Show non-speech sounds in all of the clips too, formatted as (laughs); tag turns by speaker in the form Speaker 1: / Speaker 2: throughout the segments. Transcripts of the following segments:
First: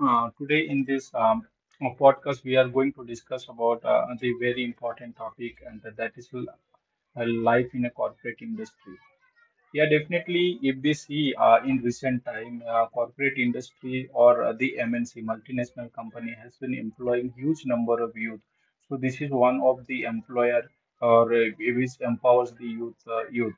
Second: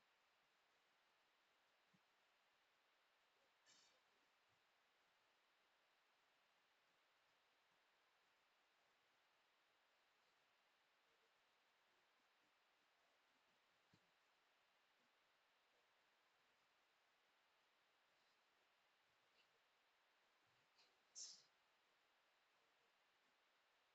Speaker 1: today in this Podcast, we are going to discuss about the very important topic, and that is life in a corporate industry. Yeah, definitely. If we see in recent time, corporate industry or the MNC multinational company has been employing huge number of youth. So this is one of the employer or which empowers the youth.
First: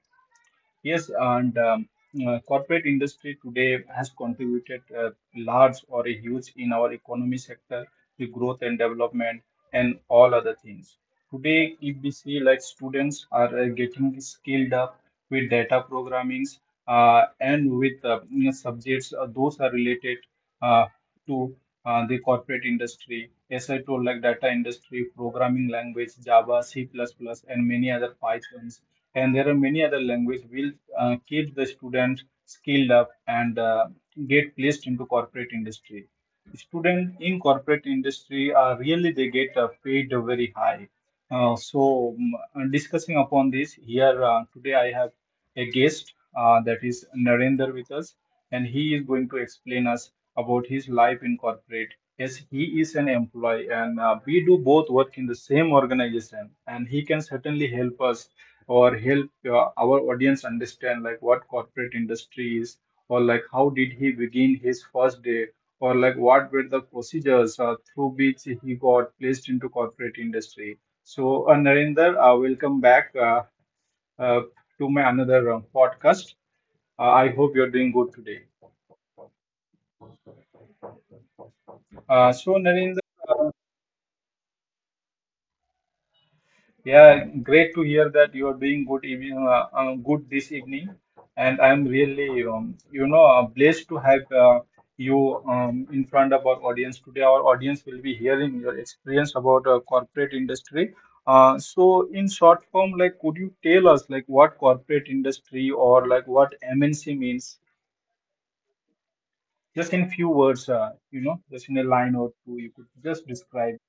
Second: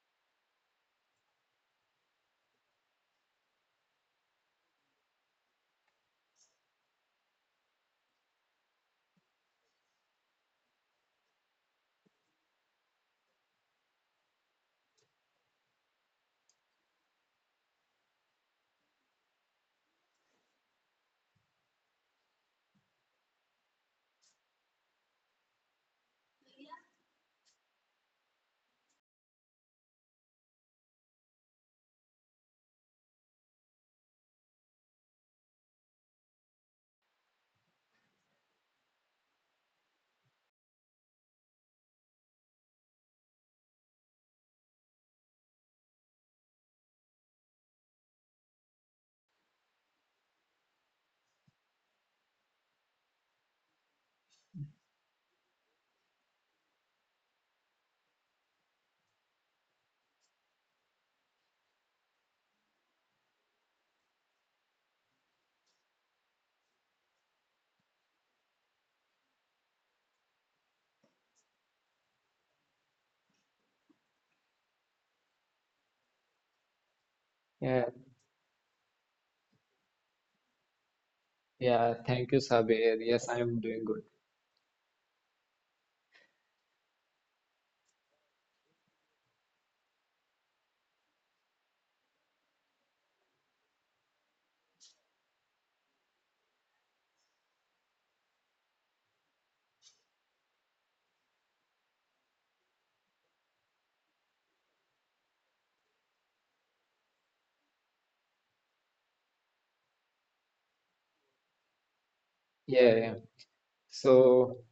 Speaker 1: Yes, and Corporate industry today has contributed large or a huge in our economy sector, the growth and development, and all other things. Today, if we see like students are getting skilled up with data programmings and with subjects, those are related. Uh, to The corporate industry. As I told, like data industry, programming language, Java, C++, and many other Pythons. And there are many other languages will keep the students skilled up and get placed into corporate industry. Students in corporate industry are really they get paid very high. Uh, so Discussing upon this here today, I have a guest, that is Narendra, with us, and he is going to explain us about his life in corporate. Yes, he is an employee, and we do both work in the same organization, and he can certainly help us or help our audience understand like what corporate industry is, or like how did he begin his first day, or like what were the procedures through which he got placed into corporate industry. So, Narendra, welcome back. Uh, to my another podcast. I hope you're doing good today.
Speaker 2: Yeah, thank you, Sabir. Yes, I
Speaker 1: Uh,
Speaker 2: am
Speaker 1: so
Speaker 2: doing good.
Speaker 1: Narendra, uh, yeah, great to hear that you are doing good evening, good this evening, and I'm really, blessed to have you in front of our audience today. Our audience will be hearing your experience about corporate industry. So in short form, like, could you tell us like what corporate industry or like what MNC means? Just in few words, just in a
Speaker 2: Yeah,
Speaker 1: line
Speaker 2: yeah.
Speaker 1: or two, you could just describe.
Speaker 2: So,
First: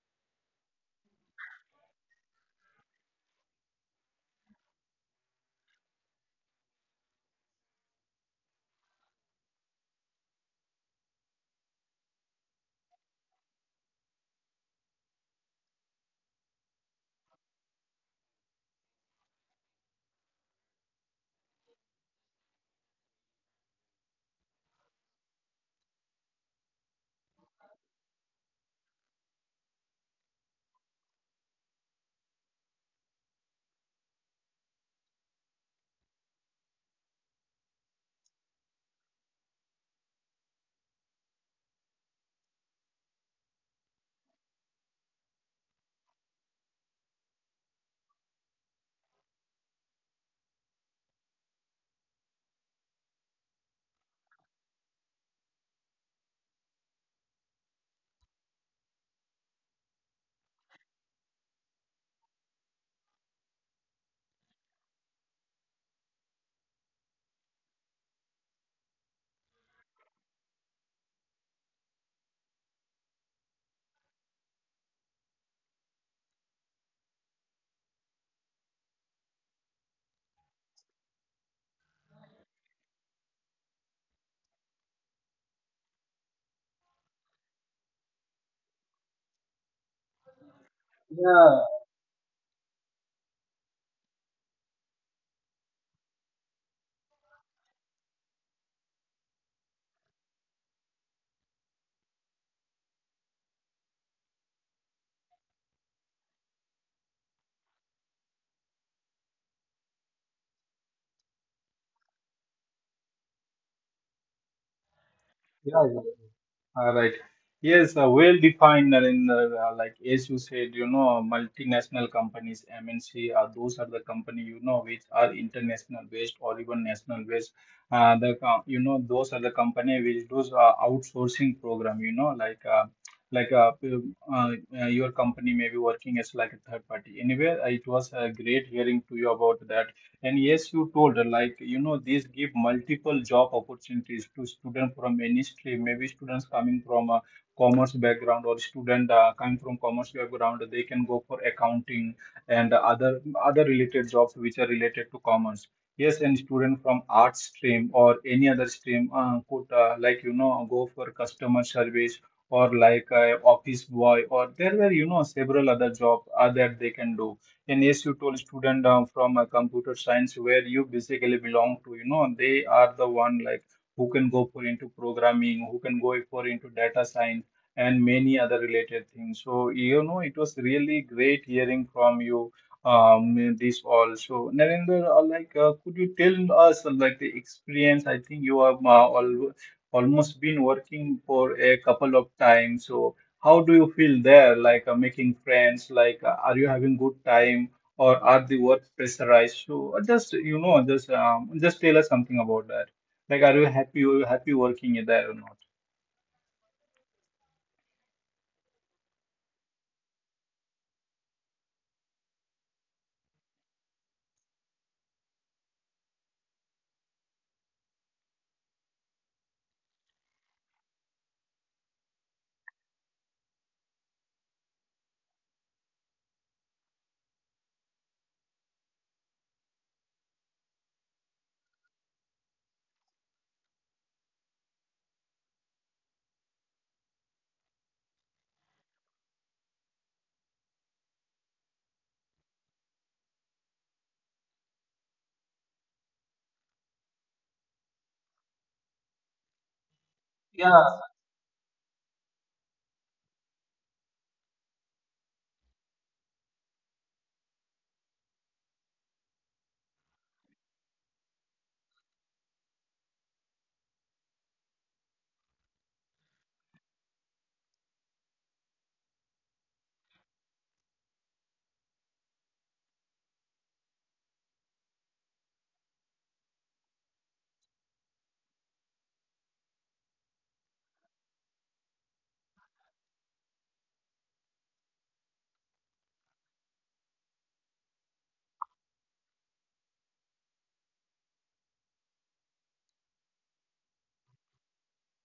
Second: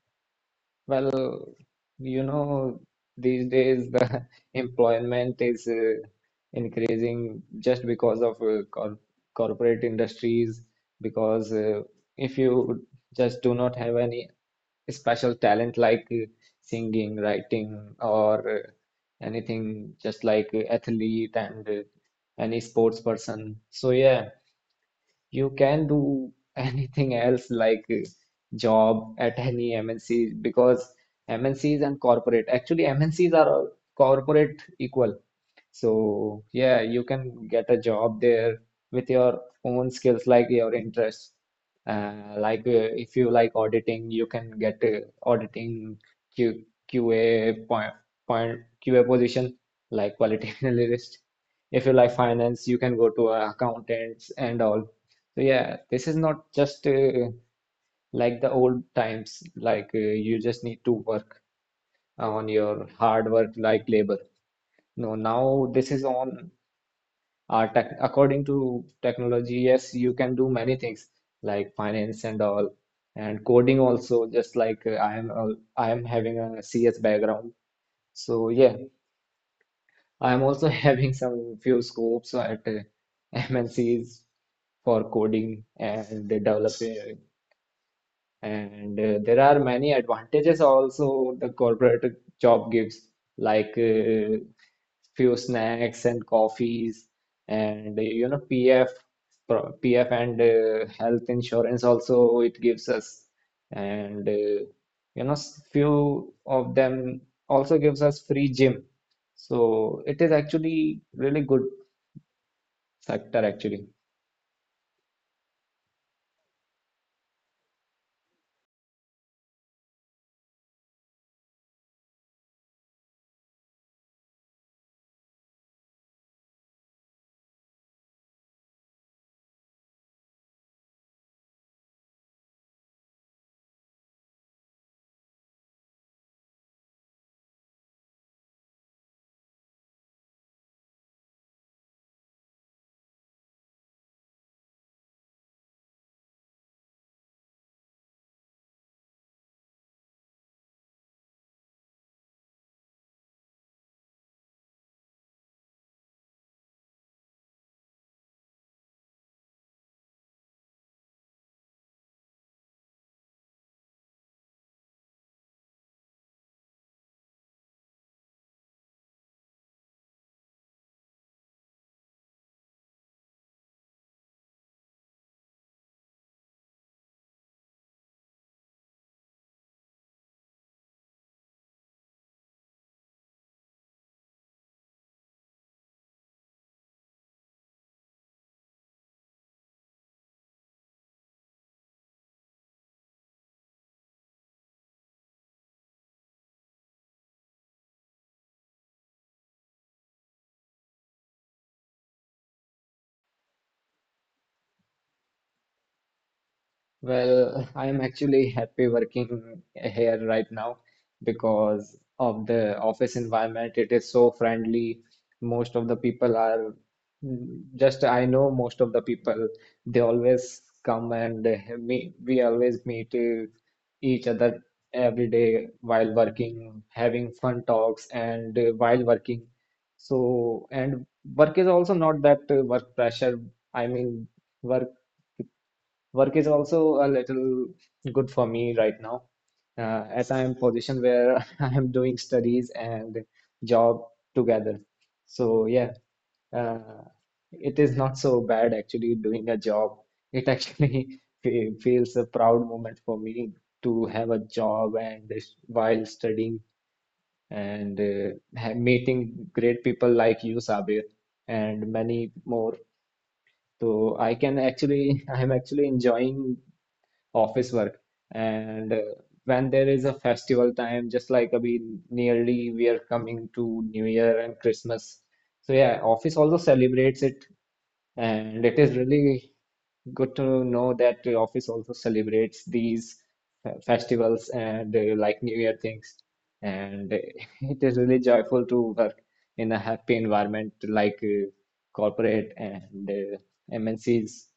Speaker 2: well, you know, these days the (laughs) employment is increasing just because of corporate industries. Because if you just do not have any special talent like singing, writing, or anything, just like athlete and any sports person. So, yeah, you can do (laughs) anything else like job at any MNC, because MNCs and corporate, actually MNCs are all corporate equal. So yeah, you can get a job there with your own skills, like your interests. Like if you like auditing, you can get auditing Q QA point point QA position, like quality (laughs) analyst. If you like finance, you can go to accountants and all. So yeah, this is not just like the old times. Like you just need to work on your hard work, like labor. No, now this is on tech, according to technology. Yes, you can do many things like finance and all, and coding also. Just like I am having a CS background, so yeah, I am also (laughs) having some few scopes at MNCs for coding and the developing, and there are many advantages
Speaker 1: Yeah,
Speaker 2: also the corporate job gives. Like few snacks and coffees, and you know, pf and health insurance also it gives us, and you know, few of them also gives us free gym. So it is actually really good factor actually.
Speaker 1: yeah. All right. Yes, well defined, Narendra. Like as you said, you know, multinational companies, MNC, those are the company you know which are international based or even national based. You know those are the company which those outsourcing program. You know, like p- uh, your company may be working as like a third party. Anyway, it was great hearing to you about that. And yes, you told, these give multiple job opportunities to students from any stream. Maybe students coming from a commerce background or student coming from commerce background, they can go for accounting and other related jobs which are related to commerce. Yes, and student from arts stream or any other stream could, go for customer service or like office boy or there were, you know, several other jobs that they can do, and yes you told student from a computer science where you basically belong to, you know, they are the one like who can go for into programming, who can go for into data science and many other related things. So you know it was really great hearing from you um this all. So Narendra, could you tell us like the experience. I think you have al almost been working for a couple of times. So how do you feel there? Like making friends, like are you having good time or are the work pressurized? So just you know, just tell us something about that. Like, are you happy? Are you happy working there or not?
Speaker 2: Well, (laughs) I am actually happy working here right now because of the office environment. It is so friendly. Most of the people are just I know most of the people. They always come and me we always meet each other every day while working, having fun talks and while working. So and work is also not that work pressure. I mean. Work Work is also a little good for me right now, as I am position where (laughs) I am doing studies and job together. So yeah, uh, it is not so bad actually doing a
Speaker 1: Yeah.
Speaker 2: job. It actually (laughs) feels a proud moment for me to have a job and this while studying, and meeting great people like you, Sabir, and many more. So I can actually, (laughs) I am actually enjoying office work, and when there is a festival time, just like abhi nearly we are coming to New Year and Christmas. So yeah, office also celebrates it, and it is really good to know that the office also celebrates these festivals and like New Year things, and (laughs) it is really joyful to work in a happy environment like corporate and MNCs.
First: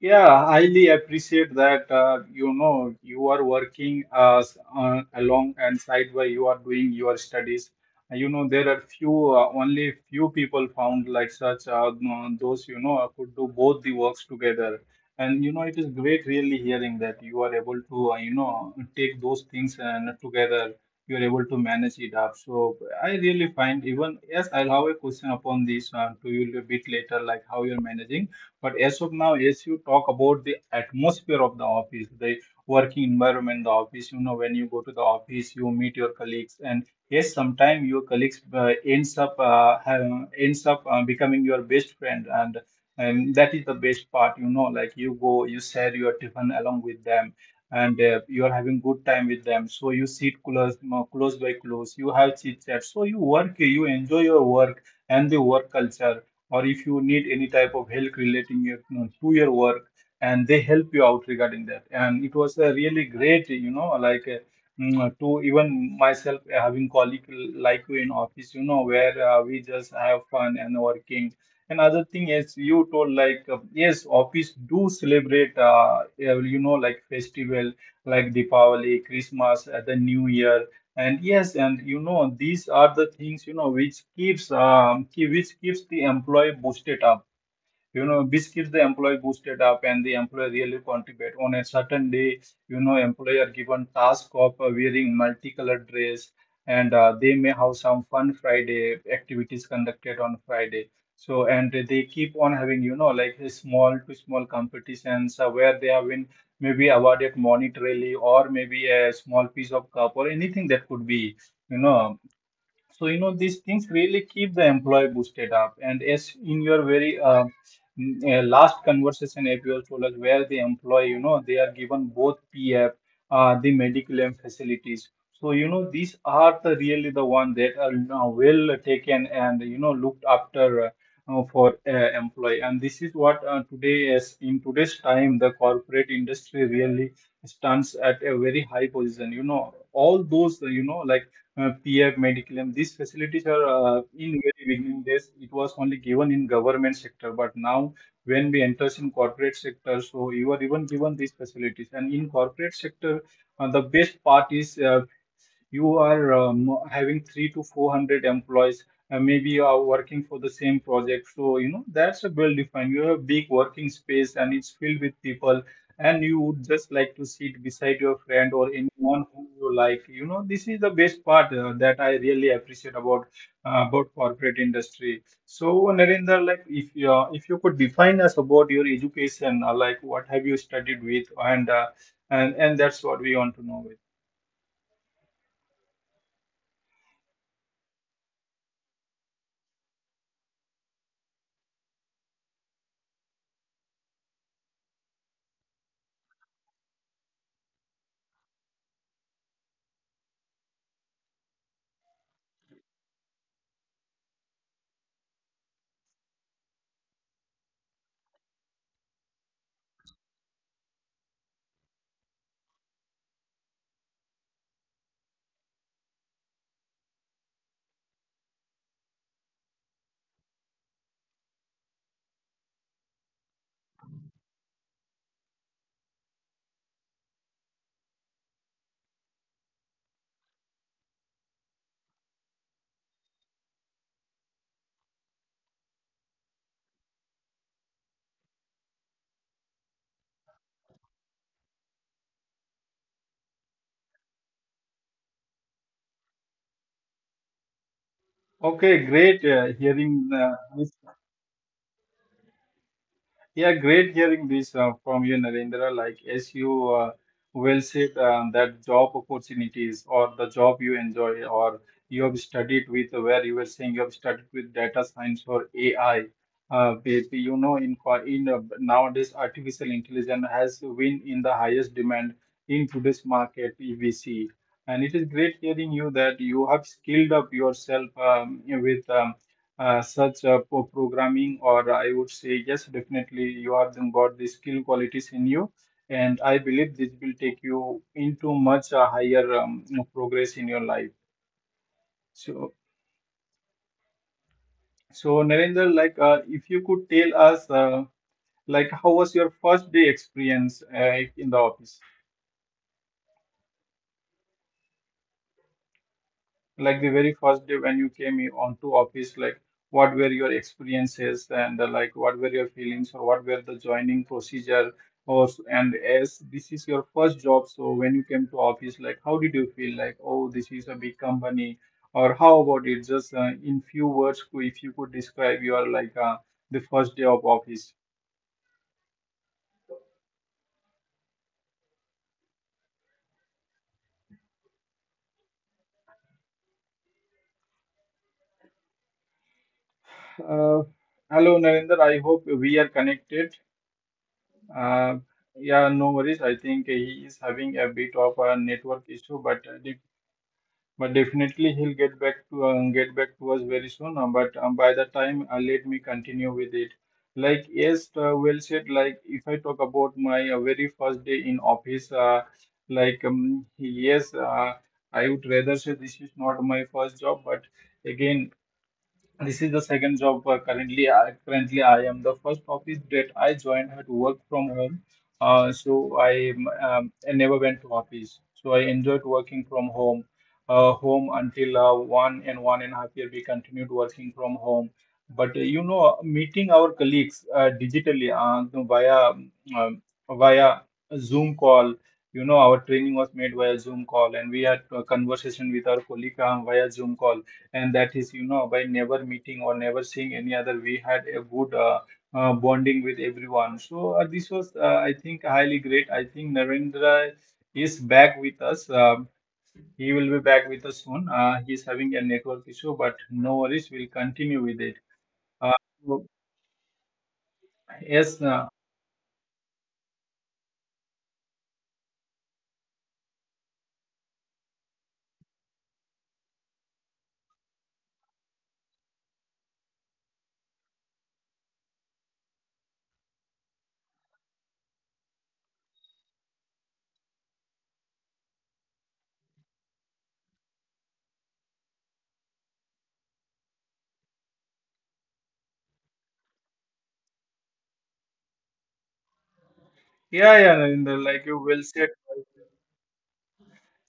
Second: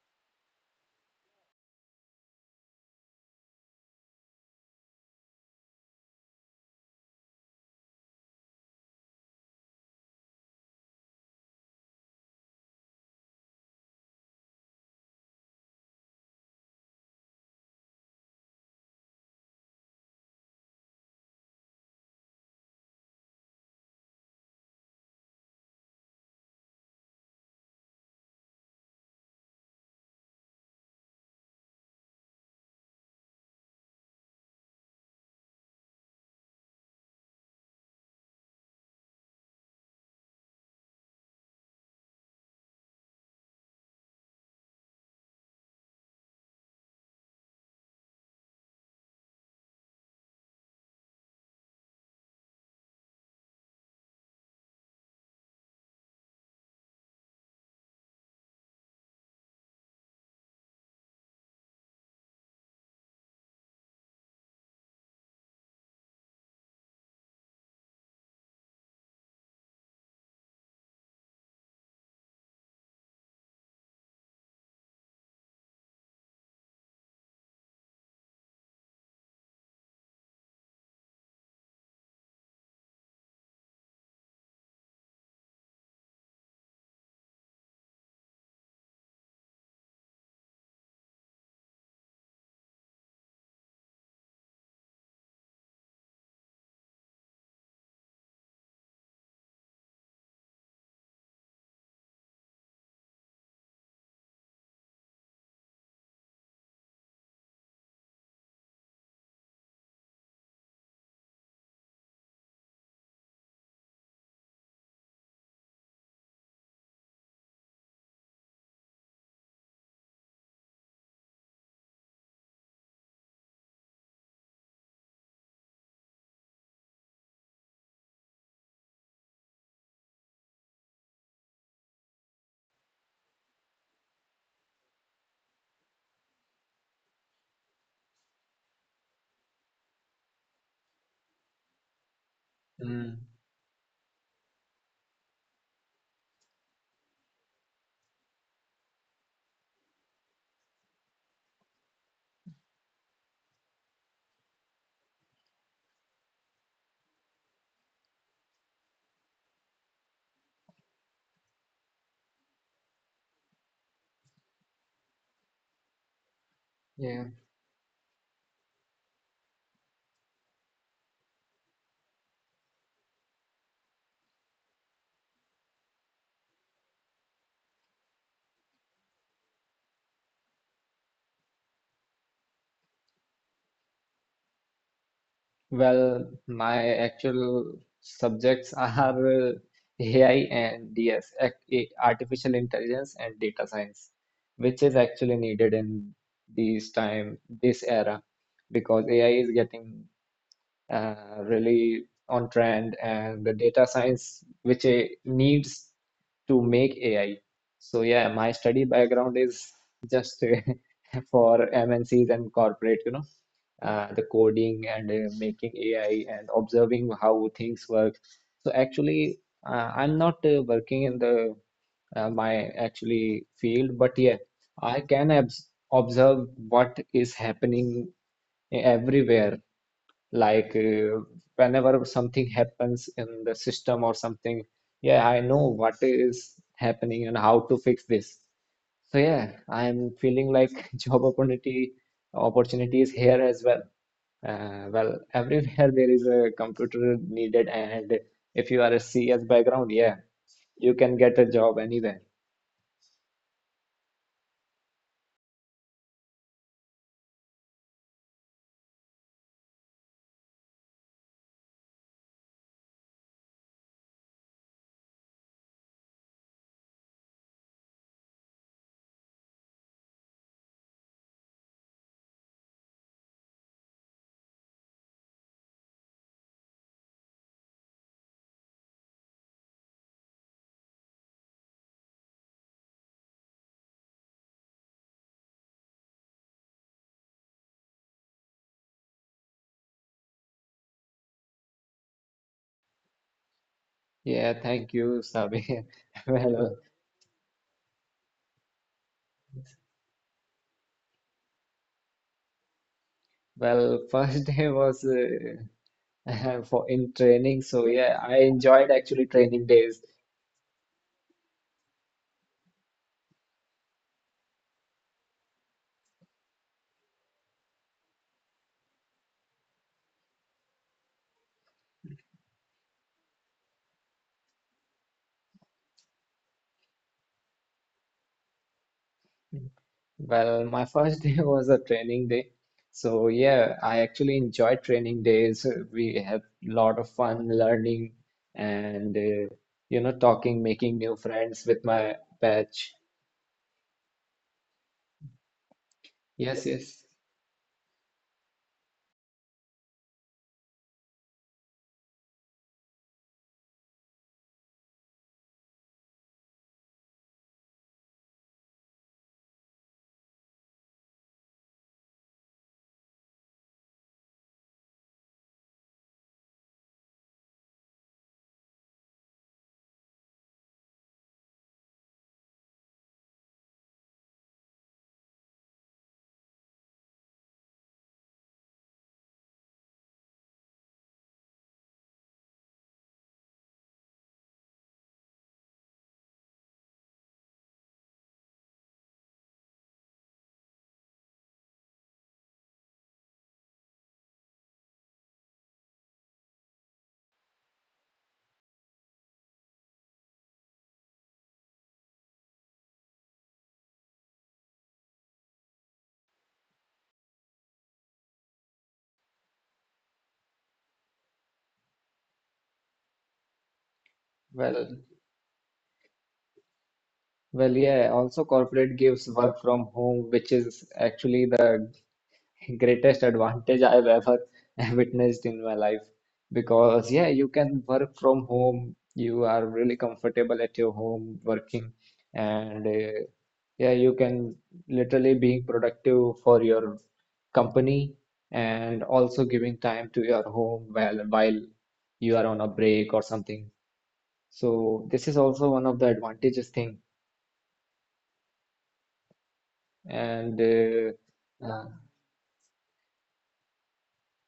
Speaker 1: Yeah, highly appreciate that. You know, you are working along, and side by you are doing your studies. You know, there are few only few people found like such no, those you know could do both the works together. And you know, it is great really hearing that you are able to take those things and together you are able to manage it up. So I really find, even yes, I'll have a question upon this to you a bit later, like how you're managing. But as of now, as you talk about the atmosphere of the office, the working environment, the office, you know, when you go to the office, you meet your colleagues, and yes, sometimes your colleagues ends up becoming your best friend, and that is the best part, you know, like you go, you share your tiffin along with them. And you are having good time with them, so you sit close, close by close. You have chit chat, so you work, you enjoy your work and the work culture, or if you need any type of help relating your, you know, to your work, and they help you out regarding that. And it was a really great, you know, to even myself having colleague like you in office, you know, where we just have fun and working. Another thing is you told yes office do celebrate like festival like Diwali, Christmas, the New Year. And yes, and you know, these are the things, you know, which keeps which keeps the employee boosted up. You know, this keeps the employee boosted up, and the employee really contribute on a certain day. You know, employee are given task of wearing multicolored dress, and they may have some fun Friday activities conducted on Friday. So and they keep on having, you know, like a small to small competitions where they have been maybe awarded monetarily, or maybe a small piece of cup or anything that could be, you know. So, you know, these things really keep the employee boosted up. And as in your very last conversation, as you told us, where the employee, you know, they are given both PF, the medical and facilities. So, you know, these are the really the one that are now well taken and, you know, looked after for employee. And this is what today is in today's time, the corporate industry really stands at a very high position. You know, all those, PF, Mediclaim.
Speaker 2: Mm,
Speaker 1: These facilities are in very beginning days. It was only given in government sector, but now when we enters in corporate sector, so you are even given these facilities. And in corporate sector, the best part is you are having three to four hundred employees. Maybe you are working for the same project, so you know that's a well defined. You have a big working space and it's filled with people, and you would just
Speaker 2: yeah.
Speaker 1: like to sit beside your friend or anyone who you like, you know. This is the best part that I really appreciate about corporate industry. So Narendra, like if you could define us about your education, like what have you studied with, and and that's what we want to know with.
Speaker 2: Well, my actual subjects are AI and DS, artificial intelligence and data science, which is actually needed in these time, this era, because AI is getting uh, really on trend, and the data science, which it needs to make AI. So yeah, my study background is just (laughs) for MNCs and corporate, you know, the coding and making AI and observing how things work. So actually, I'm not working in the my actually field, but yeah, I can abs observe what is happening everywhere. Like whenever something happens in the system or something, yeah, I know what is happening and how to fix this. So yeah, I'm feeling like (laughs) job opportunity is here as well. Well, everywhere (laughs) there is a computer needed, and if you are a
Speaker 1: okay
Speaker 2: CS
Speaker 1: great uh,
Speaker 2: background, yeah,
Speaker 1: hearing uh,
Speaker 2: you can get a job anywhere.
Speaker 1: Yeah, great hearing this from you, Narendra. Like, as you well said, that job opportunities or the job you enjoy or you have studied with, where you were saying you have studied with data science or AI. With, you know, in co- in nowadays, artificial intelligence has been in the highest demand in today's market, EVC. And it is great hearing you that you have skilled up yourself with such programming. Or I would say yes, definitely you have then got the skill qualities in you, and I believe this will take you into much higher progress in your life. So
Speaker 2: Yeah, thank you,
Speaker 1: so
Speaker 2: Sabir.
Speaker 1: Narendra, like
Speaker 2: (laughs)
Speaker 1: if
Speaker 2: Well,
Speaker 1: you could tell us like how was your first day experience in the office.
Speaker 2: well, first day was (laughs) for
Speaker 1: Like
Speaker 2: in
Speaker 1: the very
Speaker 2: training,
Speaker 1: first day
Speaker 2: so
Speaker 1: when you
Speaker 2: yeah, I
Speaker 1: came
Speaker 2: enjoyed
Speaker 1: onto
Speaker 2: actually
Speaker 1: office, like
Speaker 2: training days.
Speaker 1: what were your experiences, and like what were your feelings, or what were the joining procedure and as this is your first job, so when you came to office, like how did you feel, like oh this is a big company, or how about it, just in few words could, if you could describe your the first day of office.
Speaker 2: Well, my first day (laughs) was a training day. So yeah, I actually enjoyed training days. We have a lot of fun learning and you know, talking, making new
Speaker 1: uh,
Speaker 2: friends with
Speaker 1: Hello
Speaker 2: my
Speaker 1: Narinder, I
Speaker 2: batch.
Speaker 1: hope we are connected. Uh, yeah,
Speaker 2: Yes,
Speaker 1: no worries.
Speaker 2: yes.
Speaker 1: I think he is having a bit of a network issue, but but definitely he'll get back to us very soon. But By the time, let me continue with it. Like yes, well said. Like if I talk about my very first day in office, yes, I would rather say this is not my first job, but again. This is the second job. Currently I am the first office that I joined had work from home. I never went to office. So I enjoyed working from home, until one and a half year we continued working from home. But meeting our colleagues digitally um, via Zoom call. You know, our training was made via Zoom call, and we had a conversation with our colleague via Zoom call, and that is, by never meeting or never seeing any other, we had a good bonding with everyone. So this was, I think, highly great. I think Narendra is back with us. He will be back with us soon. He's having a network issue, but no worries, we'll continue
Speaker 2: Well,
Speaker 1: with it. uh, so,
Speaker 2: well, yeah. Also,
Speaker 1: yes,
Speaker 2: corporate gives work from home, which is actually the greatest advantage I've ever (laughs) witnessed in my life, because yeah, you can work from home, you are really comfortable at your home working, and yeah, you can literally being productive for your company and also giving time to your home while you are on a break or something. So this is also one of the advantages thing, and
Speaker 1: yeah, Narendra, like you will said,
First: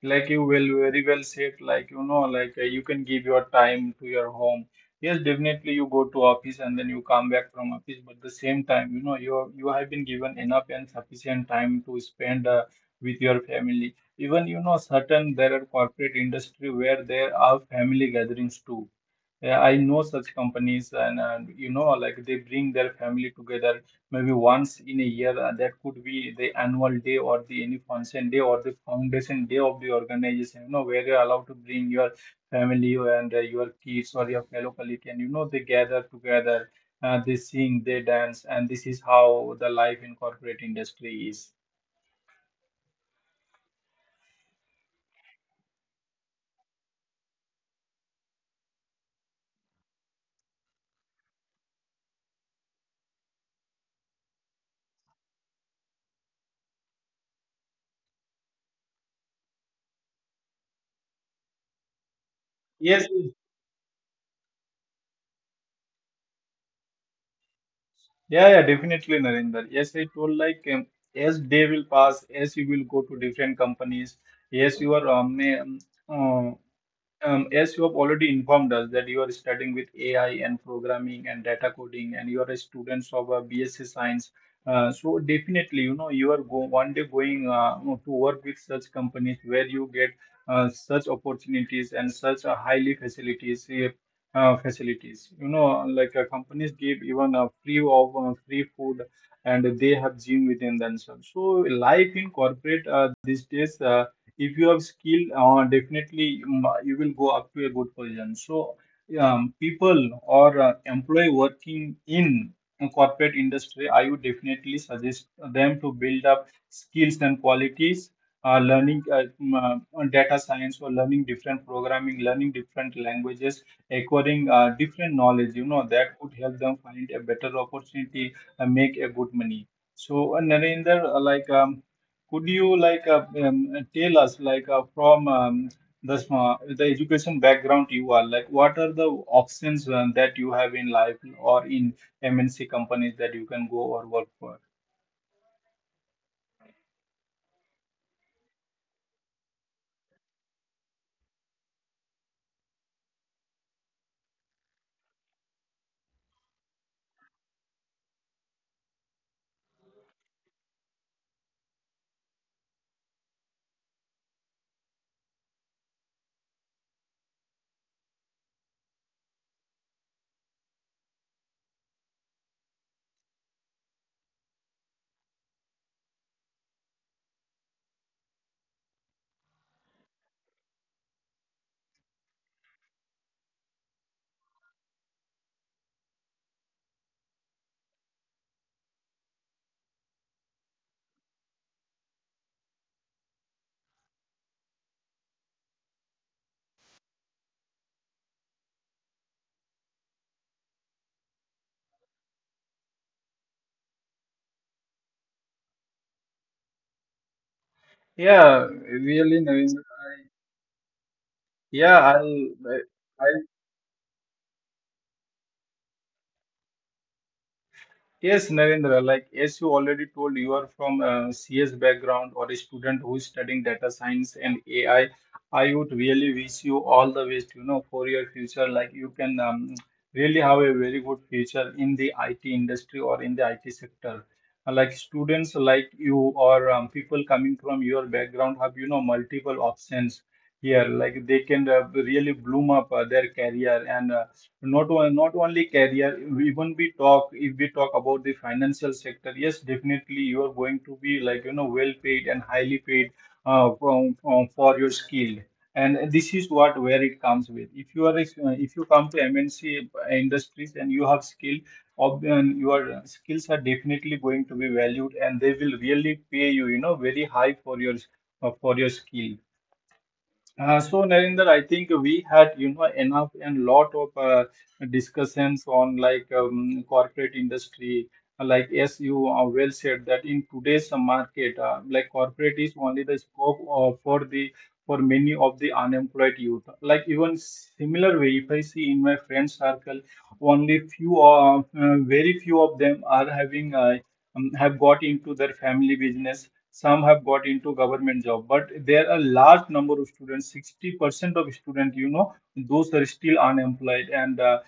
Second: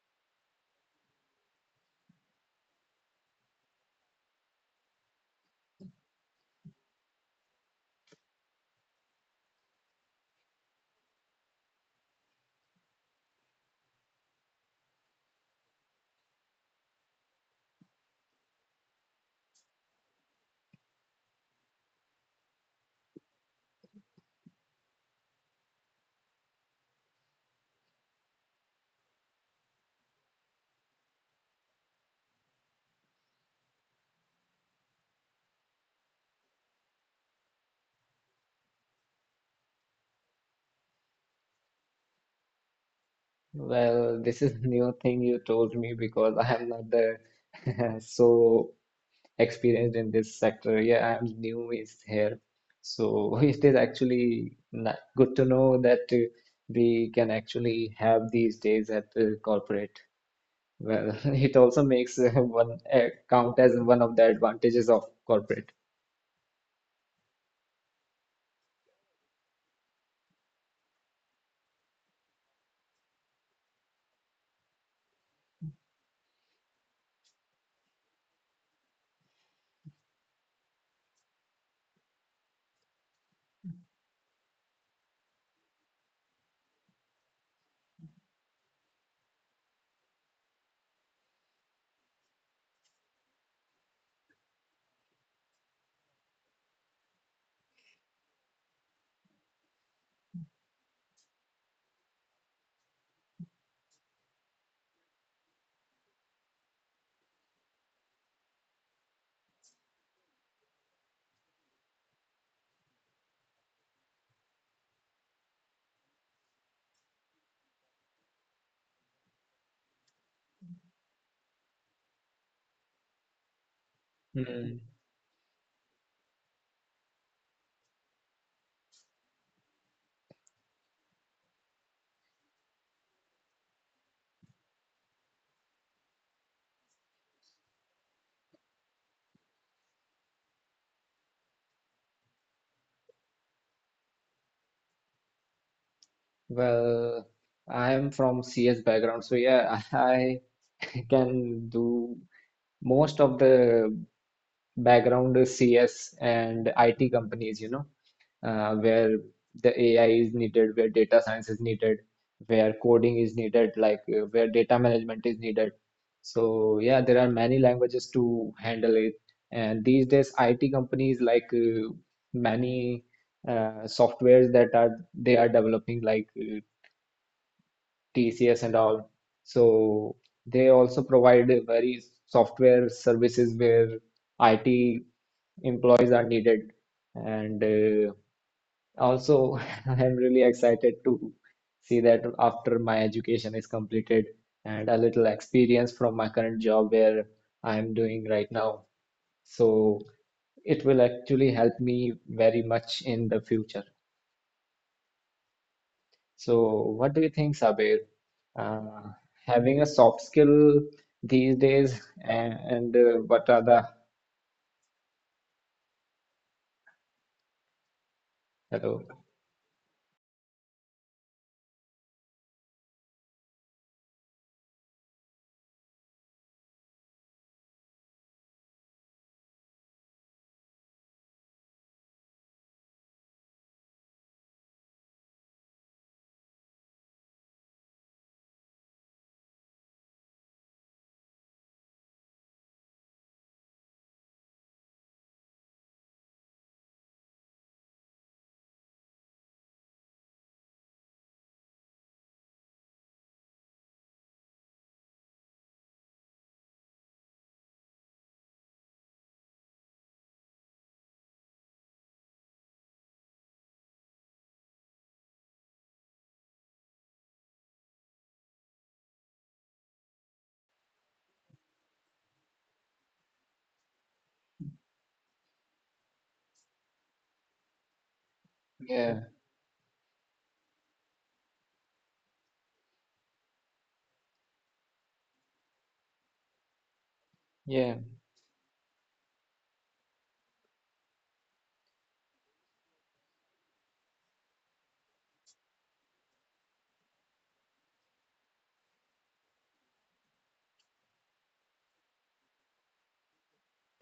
Speaker 1: like you will very well said, like you can give your time to your home. Yes, definitely, you go to office and then you come back from office, but the same time, you have been given enough and sufficient time to spend with your family. Even you know, certain there are corporate industry where there are family gatherings too. Yeah, I know such companies, and you know, like they bring their family together maybe once in a year. That could be the annual day or the any function day or the foundation day of the organization, you know, where you're allowed to bring your family and your kids or your fellow colleague, and you know, they gather together. They sing, they dance, and this is how the life in corporate industry is.
Speaker 2: Well, this is (laughs) new thing you told me, because I am not the (laughs) so experienced in this sector. Yeah, I am new is here. So (laughs) it is actually good to know that we can actually have these days at corporate. Well, (laughs) it also makes
Speaker 1: Yes.
Speaker 2: one count as one of the advantages of corporate.
Speaker 1: Yeah, definitely, Narinder, yes, I told, like as day will pass, as you will go to different companies, yes, your uh, as you have already informed us that you are studying with AI and programming and data coding, and you are a student of BSc Science. So definitely, you know, you are go one day going, to work with such companies where you get such opportunities and such highly facilities, facilities. You know, like companies give even a free food, and they have gym within themselves. So life in corporate these days. If you have skill, definitely, you will go up to a good position. So people or employee working in a corporate industry, I would definitely suggest them to build up skills and qualities, learning, on data science, or learning different programming, learning different languages, acquiring different knowledge. You
Speaker 2: Hmm.
Speaker 1: know, that would help them find a better opportunity and make a good money. So Narendra, could you, tell us, like the education background you are, like, what are the options that you have in life or in MNC companies that you can go or work for?
Speaker 2: Well, I am from CS background, so yeah, (laughs) I can do most of the background is CS and IT companies, you know, where the AI is needed, where data science is needed, where coding is needed, like where data management is needed. So yeah, there are many languages to handle it. And these days, IT companies like many softwares that are they are developing, like TCS and all. So they also provide a very software services where IT employees are needed. And also, (laughs) I'm really excited to see that after my education is completed and a little experience from my current job where I'm doing right now. So it will actually help me very much in the future.
Speaker 1: Yeah,
Speaker 2: So what do you
Speaker 1: really,
Speaker 2: think,
Speaker 1: Naveen.
Speaker 2: Sabir? Uh, having a
Speaker 1: Yeah,
Speaker 2: soft
Speaker 1: I'll,
Speaker 2: skill
Speaker 1: I
Speaker 2: these days, and, what are the
Speaker 1: Yes, Narendra, like as you already told, you are
Speaker 2: hello?
Speaker 1: from a CS background or a student who is studying data science and AI. I would really wish you all the best, you know, for your future. Like you can really have a very good future in the IT industry or in the IT sector. Like students like you or people coming from your background have, you know, multiple options here. Like they can really bloom up their career, and not only career. Even we talk, if we talk about the financial sector, yes, definitely, you are going to be, like, you know, well paid and highly paid from for your skill. And this is what where it comes with, if you if you come to MNC industries and you have skill, and your skills are definitely going to be valued, and they will really pay you, you know, very high, for your skill. So Narinder, I think we had, you know, enough and lot of discussions on, like, corporate industry. Like yes, you well said that in today's
Speaker 2: Yeah,
Speaker 1: market, like corporate is only the scope for many of the unemployed youth. Like even similar way, if I see in my
Speaker 2: yeah,
Speaker 1: friend circle, only few, very few of them are having, have got into their family business. Some have got into government job, but there are large number of students, 60% of students, you know, those are still unemployed, and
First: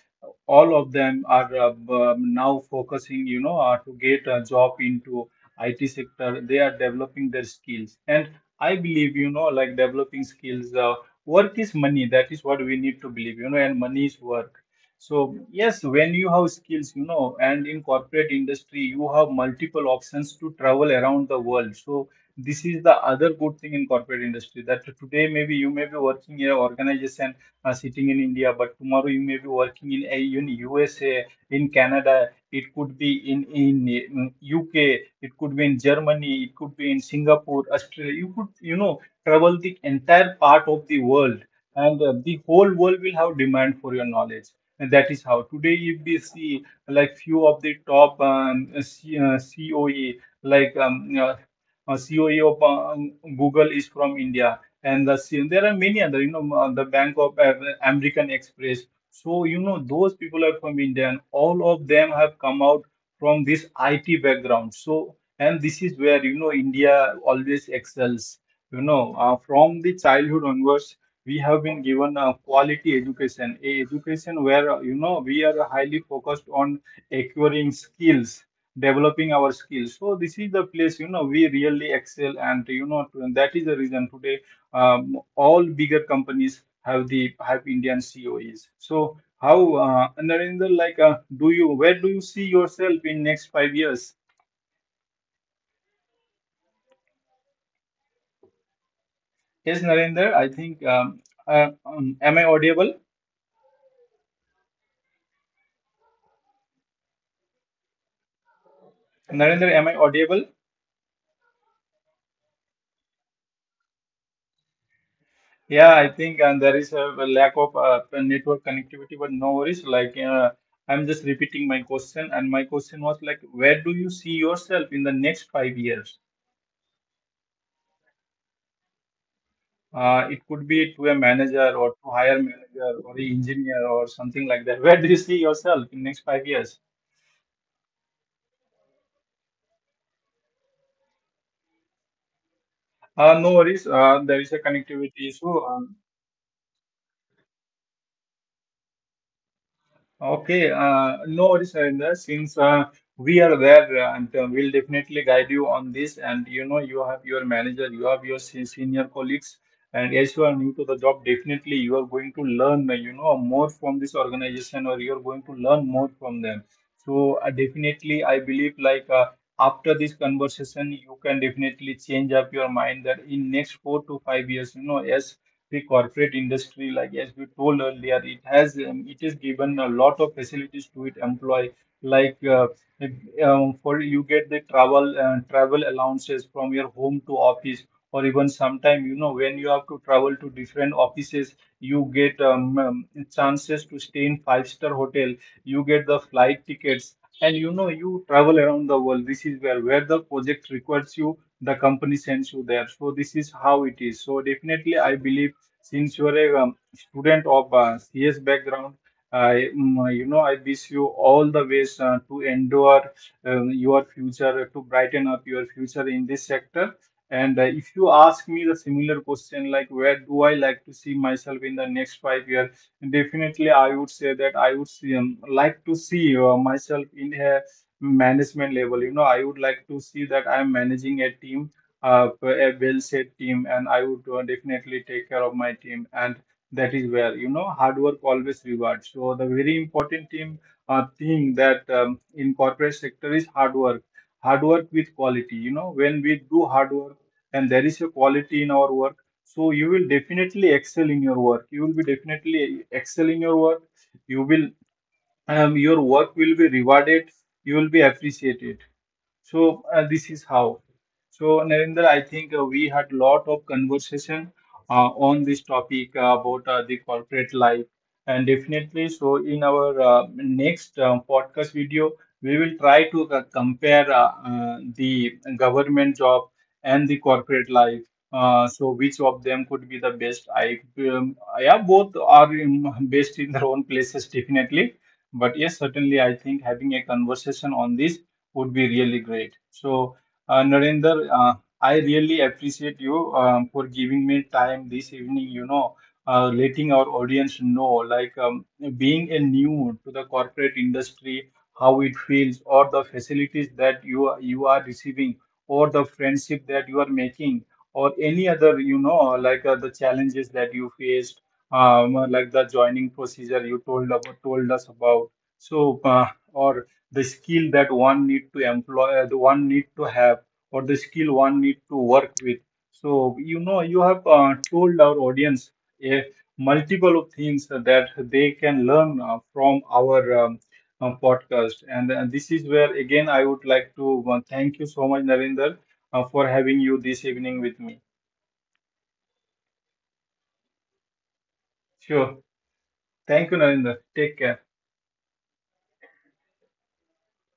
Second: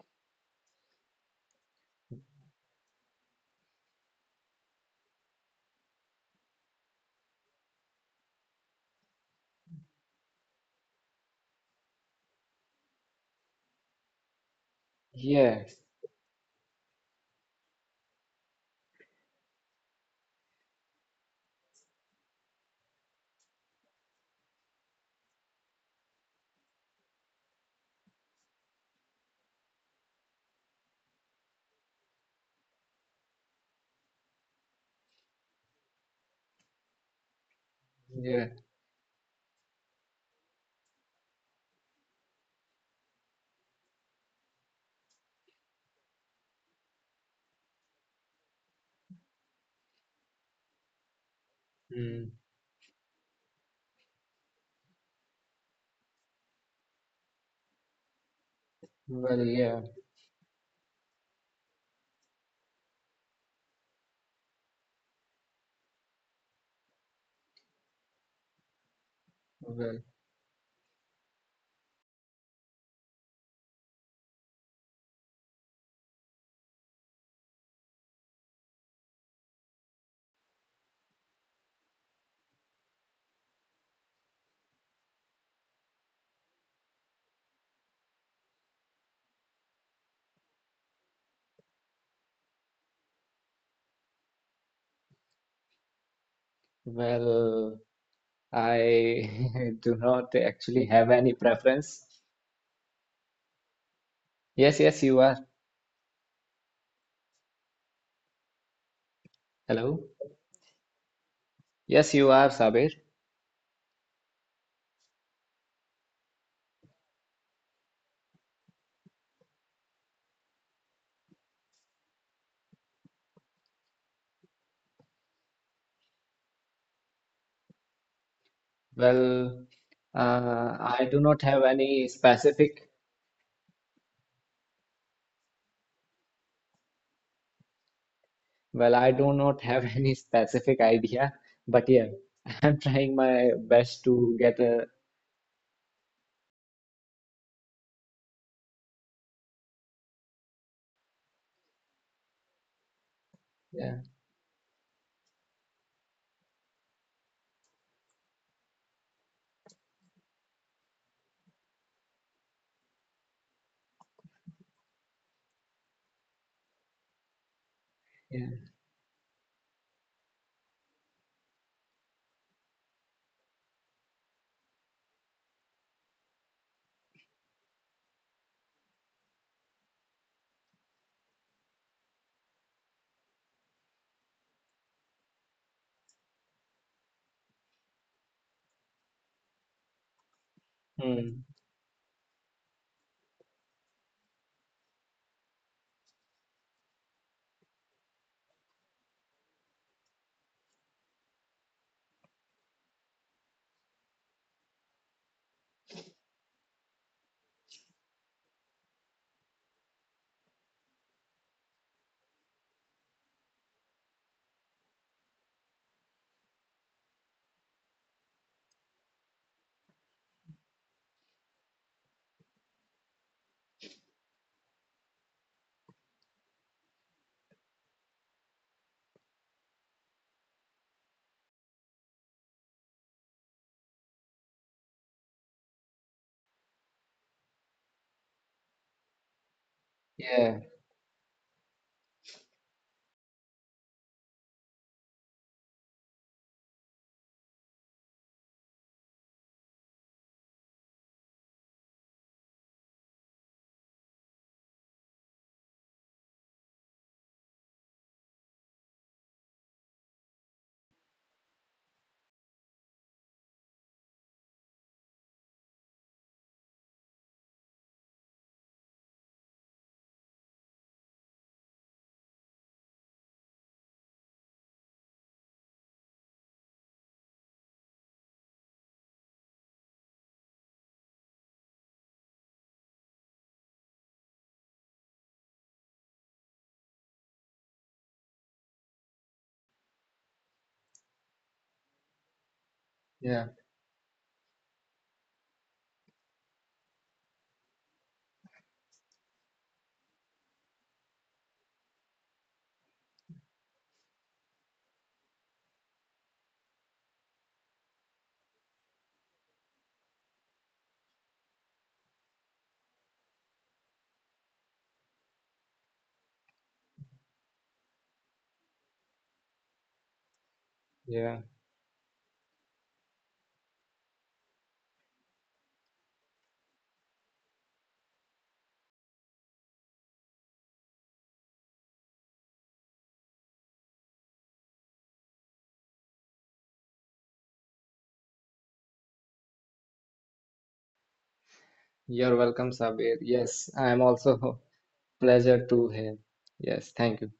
Speaker 1: all of them are, now focusing, you know, to get a job into IT sector. They are developing their skills, and I believe, you know, like, developing skills, work is money, that is what we need to believe, you know, and money is work. So yes, when you
Speaker 2: yes,
Speaker 1: have skills, you know, and in corporate industry, you have multiple options to travel around the world. So this is the other good thing in corporate industry, that today maybe you may be working in an organization sitting in India, but tomorrow you may be working in a, in USA, in Canada, it could be in UK, it could be in Germany, it could be in Singapore, Australia. You could, you know,
Speaker 2: yeah.
Speaker 1: travel the entire part of the world, and the whole world will have demand for your knowledge. And that is how today, if we see, like few of the top, coe, like you CEO of
Speaker 2: Mm.
Speaker 1: Google is from India, and there are many other, you know, the Bank of American Express. So you know,
Speaker 2: Well,
Speaker 1: those
Speaker 2: yeah.
Speaker 1: people are from India, and all of them have come out from this IT background. So, and this is where, you know, India always excels. You know, from the childhood
Speaker 2: Well,
Speaker 1: onwards, we have been given a quality education, a education where, you know, we are highly focused on acquiring skills, developing our skills. So this is the place, you know, we really excel, and you know, and that is the reason today, all bigger companies have the have Indian coes. So how, Narendra, do you, where do you see yourself in next five years?
Speaker 2: well, I
Speaker 1: Yes,
Speaker 2: (laughs)
Speaker 1: Narendra,
Speaker 2: do
Speaker 1: I
Speaker 2: not
Speaker 1: think,
Speaker 2: actually have any preference.
Speaker 1: am I audible?
Speaker 2: Yes, yes, you are.
Speaker 1: Narendra, am I
Speaker 2: Hello.
Speaker 1: audible?
Speaker 2: Yes, you are, Sabir.
Speaker 1: Yeah, I think, and there is a lack of network connectivity, but no worries. Like, I'm just repeating my question, and my question was, like, where do you see yourself in the next 5 years?
Speaker 2: Well,
Speaker 1: It could be to a
Speaker 2: I do
Speaker 1: manager
Speaker 2: not
Speaker 1: or
Speaker 2: have
Speaker 1: to hire
Speaker 2: any
Speaker 1: manager or
Speaker 2: specific.
Speaker 1: an engineer or something like that. (laughs) Where do you see yourself in next 5 years?
Speaker 2: Well, I do not have (laughs) any specific idea. But yeah, (laughs) I'm trying
Speaker 1: No
Speaker 2: my
Speaker 1: worries.
Speaker 2: best
Speaker 1: There is a
Speaker 2: to get a.
Speaker 1: connectivity issue. Okay, no worries, Harinder. Since we are there,
Speaker 2: Yeah,
Speaker 1: and we'll definitely guide you on this. And you know, you have your manager, you have your senior colleagues, and as you are new to the job, definitely you are going to learn, more from this organization, or you are going to learn more from them. So definitely, I believe,
Speaker 2: yeah.
Speaker 1: after this conversation, you can definitely change up your mind, that in next 4 to 5 years, you know, as the corporate industry, like as we told earlier, it has, it is given a lot of facilities to its employee, like uh, for you get the travel allowances from your home to office, or even sometime, you know, when you have to travel to different offices,
Speaker 2: Hmm.
Speaker 1: you get, chances to stay in five-star hotel, you get the flight tickets, and you know, you travel around the world. This is where the project requires you, the company sends you there. So this is how it is. So definitely, I believe, since you are a student of CS background. I, you know, I wish you all the ways to endure your future, to brighten up your future in this sector. And if you ask me the similar question, like where do I like to see myself in the next 5 years? Definitely, I would say that I would see, like to see myself in a management level. You know, I would like to see that I'm managing a team, a well-set team, and I would definitely take care of my team. And that is where, you know, hard work always rewards. So the very important team
Speaker 2: Yeah,
Speaker 1: thing that, in corporate sector is hard work. Hard work with quality. You know, when we do hard work, and there is a quality in our work, so you will definitely excel in your work. You will be definitely excel in your work. You will, your work will be rewarded. You will be appreciated. So this is how. So Narendra, I think we had lot of conversation on this topic about the corporate life, and definitely. So in our next podcast video, we will try to compare the government job and the corporate life. So which of them could be the best? I, yeah, both are, best in their own places, definitely. But yes, certainly, I think having a conversation on this would be really great. So, Narendra, I really appreciate you,
Speaker 2: yeah,
Speaker 1: for giving me time this evening, you know, letting our audience know, like, being a new to the corporate industry, how it feels, or the facilities that you are receiving, or the friendship that you are making, or any other, you know, the challenges that you faced, like the joining procedure told us about. So, or the skill that one need to employ, the one need to have, or the
Speaker 2: yeah.
Speaker 1: skill one need to work with. So you know, you have told our audience a multiple of things that they can learn from our, podcast. And this is where again I would like to thank you so much, Narinder, for having you this evening with me. Sure.
Speaker 2: You're welcome, Sabir.
Speaker 1: Thank you,
Speaker 2: Yes,
Speaker 1: Narinder,
Speaker 2: I'm
Speaker 1: take care.
Speaker 2: also (laughs) pleasure to hear. Yes, thank you.